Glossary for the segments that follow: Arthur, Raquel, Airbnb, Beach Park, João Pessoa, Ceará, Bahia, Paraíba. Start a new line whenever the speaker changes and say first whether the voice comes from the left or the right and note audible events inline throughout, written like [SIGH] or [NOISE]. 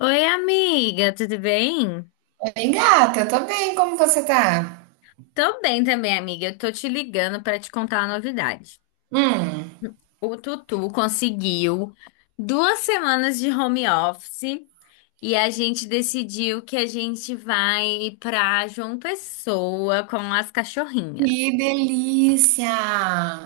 left: Oi, amiga, tudo bem?
right: Bem, gata, tô bem, como você tá?
left: Tô bem também, amiga. Eu tô te ligando pra te contar uma novidade.
right: Hum,
left: O Tutu conseguiu duas semanas de home office e a gente decidiu que a gente vai pra João Pessoa com as
right: que
left: cachorrinhas.
right: delícia!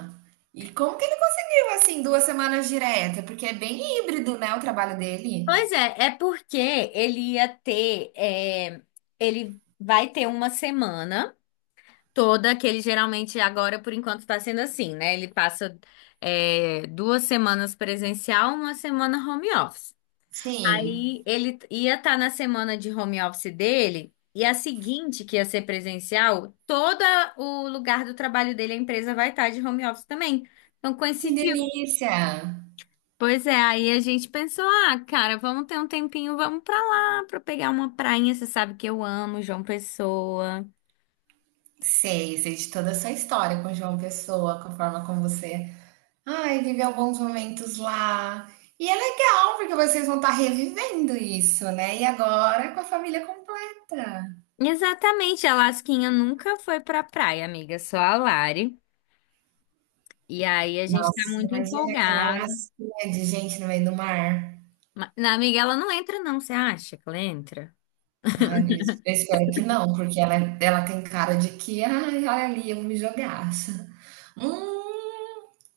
right: E como que ele conseguiu, assim, duas semanas direta? Porque é bem híbrido, né, o trabalho dele?
left: Pois é, é porque ele ia ter, ele vai ter uma semana. Toda, que ele geralmente agora, por enquanto, está sendo assim, né? Ele passa duas semanas presencial, uma semana home office.
right: Sim,
left: Aí ele ia estar na semana de home office dele, e a seguinte, que ia ser presencial, todo o lugar do trabalho dele, a empresa vai estar de home office também. Então
right: que
left: coincidiu.
right: delícia!
left: Pois é, aí a gente pensou, ah, cara, vamos ter um tempinho, vamos pra lá, pra pegar uma prainha, você sabe que eu amo João Pessoa.
right: Sei, sei de toda a sua história com João Pessoa, com a forma como você, ai, vive alguns momentos lá. E é legal, porque vocês vão estar revivendo isso, né? E agora com a família completa.
left: Exatamente, a Lasquinha nunca foi pra praia, amiga, é só a Lari. E aí a gente tá
right: Nossa,
left: muito
right: imagina aquela
left: empolgado.
right: lacinha de gente no meio do mar.
left: Na amiga, ela não entra não, você acha que ela entra?
right: Ai, eu espero que não, porque ela tem cara de que, ai, olha ali, eu vou me jogar. [LAUGHS] Hum,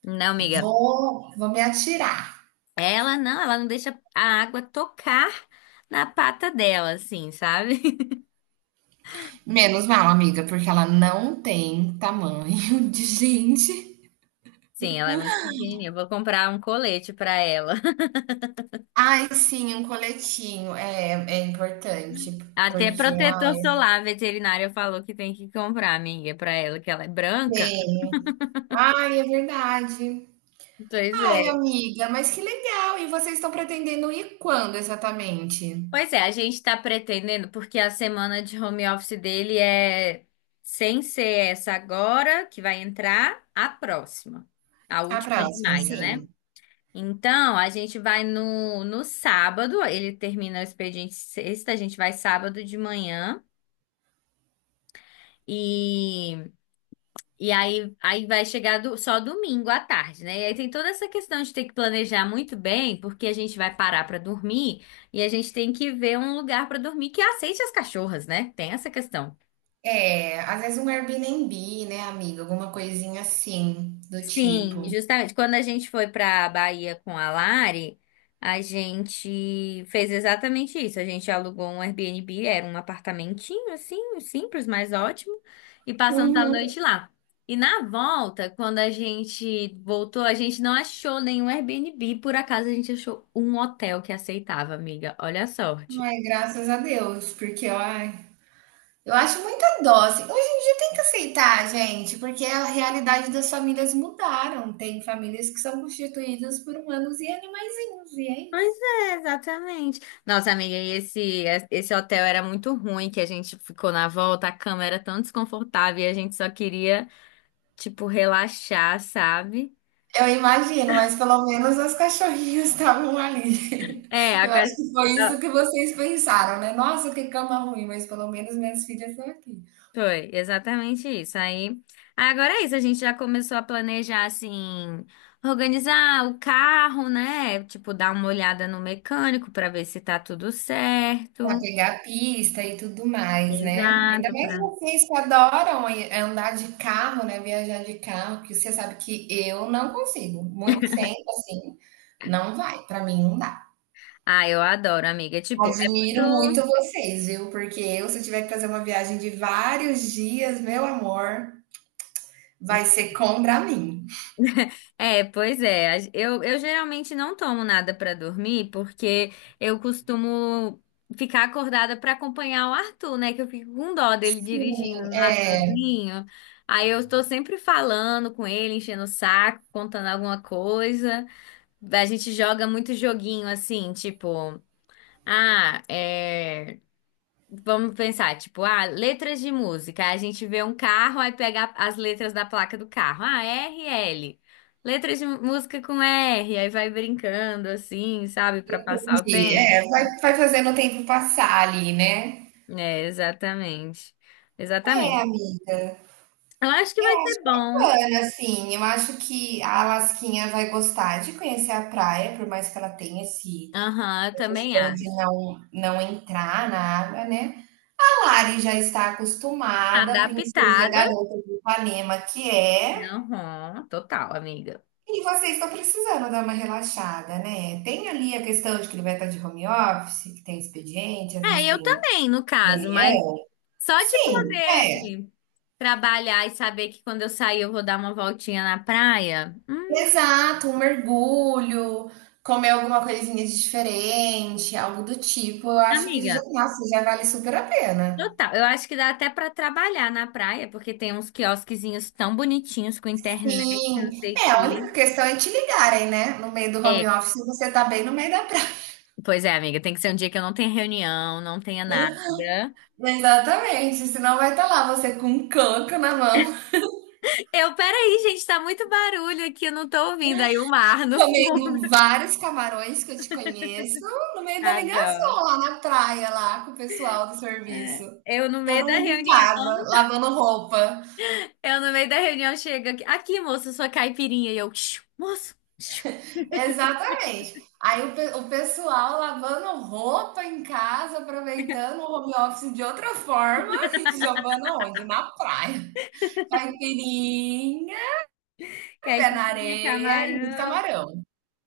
left: Não, amiga,
right: vou me atirar.
left: ela não deixa a água tocar na pata dela, assim, sabe? [LAUGHS]
right: Menos mal, amiga, porque ela não tem tamanho [LAUGHS] de gente.
left: Sim, ela é muito pequenininha, eu vou comprar um colete pra ela. [LAUGHS]
right: Ai, sim, um coletinho é importante,
left: Até
right: porque ela
left: protetor solar, veterinário falou que tem que comprar, amiga, pra ela, que ela é branca.
right: tem. Ai, é verdade.
left: Pois
right: Ai,
left: é.
right: amiga, mas que legal. E vocês estão pretendendo ir quando exatamente?
left: Pois é, a gente tá pretendendo, porque a semana de home office dele é sem ser essa agora, que vai entrar, a próxima, a
right: A
left: última de
right: próxima,
left: maio,
right: sim.
left: né? Então, a gente vai no sábado, ele termina o expediente sexta, a gente vai sábado de manhã. e E aí, vai chegar só domingo à tarde, né? E aí tem toda essa questão de ter que planejar muito bem, porque a gente vai parar pra dormir e a gente tem que ver um lugar pra dormir que aceite as cachorras, né? Tem essa questão.
right: É, às vezes um Airbnb, né, amiga? Alguma coisinha assim, do
left: Sim,
right: tipo.
left: justamente. Quando a gente foi para a Bahia com a Lari, a gente fez exatamente isso. A gente alugou um Airbnb, era um apartamentinho assim, simples, mas ótimo, e passamos a
right: Uhum.
left: noite lá. E na volta, quando a gente voltou, a gente não achou nenhum Airbnb, por acaso a gente achou um hotel que aceitava, amiga. Olha a sorte.
right: Ai, graças a Deus, porque ai, eu acho muita dose. Hoje em dia tem que aceitar, gente, porque a realidade das famílias mudaram. Tem famílias que são constituídas por humanos e animaizinhos, e é isso.
left: Pois é, exatamente. Nossa, amiga, esse hotel era muito ruim, que a gente ficou na volta, a cama era tão desconfortável e a gente só queria, tipo, relaxar, sabe?
right: Eu imagino, mas pelo menos as cachorrinhas estavam ali.
left: É,
right: [LAUGHS]
left: a
right: Eu acho
left: casa...
right: que foi isso que vocês pensaram, né? Nossa, que cama ruim, mas pelo menos minhas filhas estão aqui.
left: Foi, exatamente isso. Aí, agora é isso, a gente já começou a planejar, assim, organizar o carro, né? Tipo, dar uma olhada no mecânico pra ver se tá tudo
right: Pra
left: certo.
right: pegar a pista e tudo mais, né. Ainda
left: Exato,
right: mais
left: pra...
right: vocês que adoram aí andar de carro, né, viajar de carro, que você sabe que eu não consigo, muito tempo, assim, não vai, pra mim não dá.
left: Ah, eu adoro, amiga. Tipo, é
right: Admiro
left: muito.
right: muito vocês, viu, porque eu se tiver que fazer uma viagem de vários dias, meu amor, vai ser contra mim.
left: É, pois é. Eu geralmente não tomo nada pra dormir, porque eu costumo ficar acordada pra acompanhar o Arthur, né? Que eu fico com dó dele
right: Sim,
left: dirigindo lá
right: é,
left: sozinho. Aí eu estou sempre falando com ele, enchendo o saco, contando alguma coisa. A gente joga muito joguinho assim, tipo, ah, é. Vamos pensar, tipo, ah, letras de música. Aí a gente vê um carro, aí pega as letras da placa do carro. Ah, é R, L. Letras de música com R, aí vai brincando assim, sabe, pra passar o
right: entendi.
left: tempo.
right: É, vai fazendo o tempo passar ali, né.
left: É, exatamente.
right: É,
left: Exatamente.
right: amiga,
left: Eu acho que
right: eu
left: vai
right: acho
left: ser bom.
right: bacana, assim. Eu acho que a Lasquinha vai gostar de conhecer a praia, por mais que ela tenha esse,
left: Aham, eu
right: essa
left: também
right: questão de
left: acho.
right: não entrar na água, né? A Lari já está acostumada, a princesa
left: Adaptada.
right: garota de Ipanema que é.
left: Aham, total, amiga.
right: E vocês estão precisando dar uma relaxada, né? Tem ali a questão de que ele vai estar de home office, que tem expediente, às
left: É,
right: vezes
left: eu
right: tem
left: também, no caso, mas
right: reunião.
left: só de
right: Sim, é.
left: poder trabalhar e saber que quando eu sair eu vou dar uma voltinha na praia.
right: Exato, um mergulho, comer alguma coisinha de diferente, algo do tipo, eu acho que já,
left: Amiga,
right: nossa, já vale super a pena.
left: total. Eu acho que dá até pra trabalhar na praia, porque tem uns quiosquezinhos tão bonitinhos com internet, não
right: Sim,
left: sei o
right: é, a única
left: quê.
right: questão é te ligarem, né? No meio do home
left: É,
right: office, você tá bem no meio da praia.
left: pois é, amiga, tem que ser um dia que eu não tenha reunião, não tenha nada.
right: [LAUGHS] Exatamente, senão vai estar lá você com um canto na mão,
left: Eu, peraí, gente, tá muito barulho aqui, eu não tô ouvindo aí o mar
right: [LAUGHS]
left: no fundo.
right: comendo vários camarões que eu te conheço, no meio
left: [LAUGHS]
right: da
left: Adoro.
right: ligação lá na praia, lá com o pessoal do
left: É,
right: serviço.
left: eu no
right: Todo
left: meio da
right: mundo em casa,
left: reunião.
right: lavando roupa.
left: Eu no meio da reunião chego aqui, aqui, moço, sua caipirinha. E eu, "Xiu, moço, xiu,
right: Exatamente. O pessoal lavando roupa em casa, aproveitando o home office de outra forma [LAUGHS] e jogando onde? Na praia. Caipirinha, pé na
left: caipirinha,
right: areia e muito
left: camarão.
right: camarão.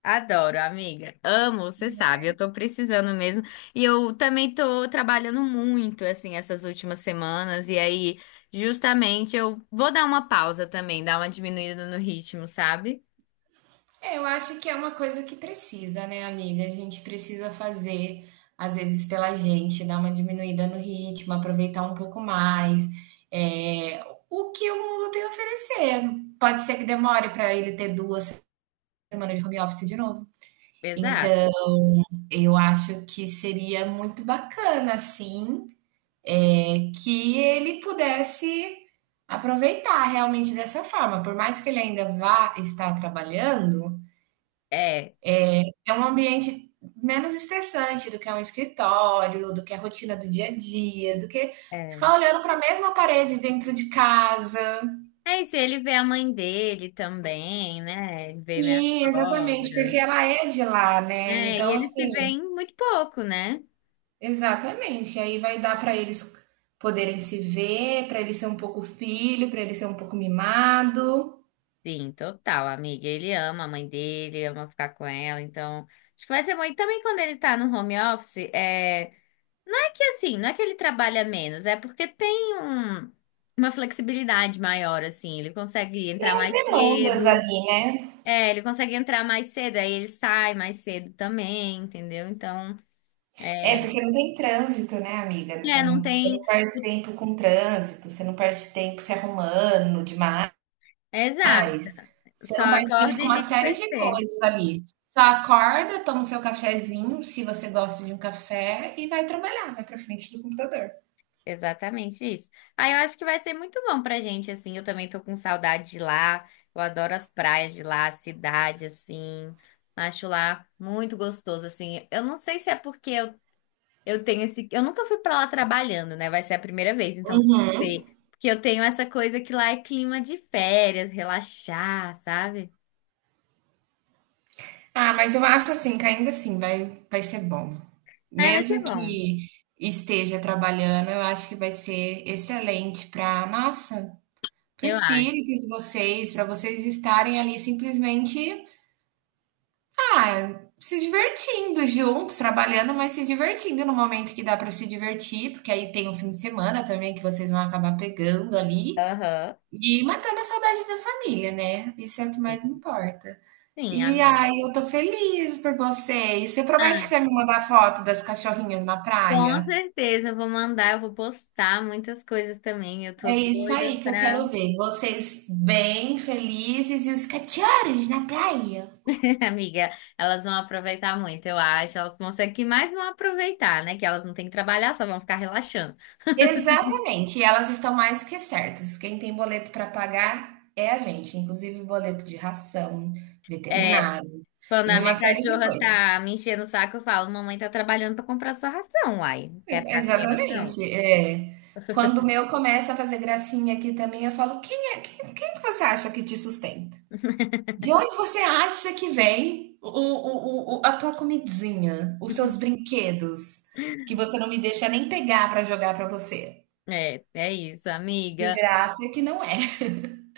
left: Adoro, amiga. Amo, você sabe, eu tô precisando mesmo. E eu também tô trabalhando muito, assim, essas últimas semanas. E aí, justamente, eu vou dar uma pausa também, dar uma diminuída no ritmo, sabe?
right: É, eu acho que é uma coisa que precisa, né, amiga? A gente precisa fazer, às vezes, pela gente, dar uma diminuída no ritmo, aproveitar um pouco mais. É, o que o mundo tem a oferecer. Pode ser que demore para ele ter duas semanas de home office de novo. Então,
left: Exato.
right: eu acho que seria muito bacana, assim, é, que ele pudesse aproveitar realmente dessa forma. Por mais que ele ainda vá estar trabalhando,
left: É,
right: é um ambiente menos estressante do que é um escritório, do que é a rotina do dia a dia, do que
left: é.
right: ficar olhando para a mesma parede dentro de casa.
left: É, e se ele vê a mãe dele também, né? Ele vê minha
right: Sim, exatamente, porque
left: sogra.
right: ela é de lá, né?
left: É, e
right: Então,
left: eles se
right: assim,
left: veem muito pouco, né?
right: exatamente. Aí vai dar para eles poderem se ver, para ele ser um pouco filho, para ele ser um pouco mimado.
left: Sim, total, amiga. Ele ama a mãe dele, ama ficar com ela, então acho que vai ser bom. E também quando ele tá no home office, é... não é que assim, não é que ele trabalha menos, é porque tem um... uma flexibilidade maior, assim. Ele consegue
right: Tem
left: entrar
right: as
left: mais
right: demandas
left: cedo,
right: ali, né?
left: ele consegue entrar mais cedo, aí ele sai mais cedo também, entendeu? Então,
right: É
left: é,
right: porque não tem trânsito, né, amiga?
left: é, não
right: Você
left: tem.
right: não perde tempo com trânsito, você não perde tempo se arrumando demais.
left: Exato,
right: Você
left: só
right: não perde tempo
left: acorda
right: com
left: e
right: uma
left: liga o
right: série de
left: PC.
right: coisas ali. Só acorda, toma o seu cafezinho, se você gosta de um café, e vai trabalhar, vai para frente do computador.
left: Exatamente isso. Ah, eu acho que vai ser muito bom pra gente, assim. Eu também tô com saudade de lá. Eu adoro as praias de lá, a cidade, assim. Acho lá muito gostoso, assim. Eu não sei se é porque eu tenho esse. Eu nunca fui pra lá trabalhando, né? Vai ser a primeira vez, então não
right: Uhum.
left: sei. Porque eu tenho essa coisa que lá é clima de férias, relaxar, sabe?
right: Ah, mas eu acho assim que ainda assim vai ser bom.
left: Ah, vai ser
right: Mesmo
left: bom,
right: que esteja trabalhando, eu acho que vai ser excelente pra nossa, para o
left: eu acho.
right: espírito de vocês, para vocês estarem ali simplesmente, ah, se divertindo juntos, trabalhando, mas se divertindo no momento que dá para se divertir, porque aí tem o fim de semana também que vocês vão acabar pegando ali,
left: Aham.
right: e matando a saudade da família, né, isso é o que
left: Sim,
right: mais importa.
left: sim,
right: E
left: amém.
right: aí, eu tô feliz por você. E você promete que vai me mandar foto das cachorrinhas na
left: Com
right: praia?
left: certeza, eu vou mandar, eu vou postar muitas coisas também. Eu tô
right: É isso
left: doida
right: aí que eu
left: pra.
right: quero ver. Vocês bem felizes e os cachorros na praia.
left: [LAUGHS] Amiga, elas vão aproveitar muito, eu acho. Elas conseguem que mais não aproveitar, né? Que elas não têm que trabalhar, só vão ficar relaxando.
right: Exatamente, e elas estão mais que certas. Quem tem boleto para pagar é a gente, inclusive boleto de ração,
left: É,
right: veterinário
left: quando
right: e
left: a
right: uma
left: minha
right: série de
left: cachorra
right: coisas.
left: tá me enchendo o saco, eu falo: Mamãe tá trabalhando pra comprar sua ração, uai. Quer ficar sem ração?
right: Exatamente, é. Quando o meu começa a fazer gracinha aqui também, eu falo: quem é, quem que você acha que te sustenta? De onde você acha que vem o a tua comidinha, os seus brinquedos, que você não me deixa nem pegar para jogar para você?
left: É, é isso,
right: De
left: amiga.
right: graça que não é,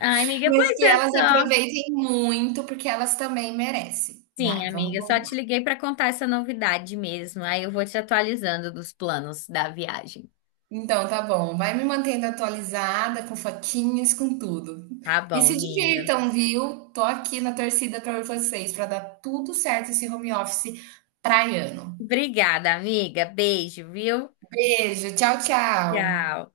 left: Ai, amiga, pois
right: mas que
left: é
right: elas
left: só.
right: aproveitem muito, porque elas também merecem.
left: Sim,
right: Vai, vamos
left: amiga, eu só te liguei pra contar essa novidade mesmo. Aí eu vou te atualizando dos planos da viagem.
right: então tá bom, vai me mantendo atualizada com fotinhas, com tudo.
left: Tá
right: E
left: bom,
right: se
left: amiga.
right: divirtam, viu? Tô aqui na torcida para vocês para dar tudo certo esse home office praiano.
left: Obrigada, amiga. Beijo, viu?
right: Beijo, tchau, tchau.
left: Tchau.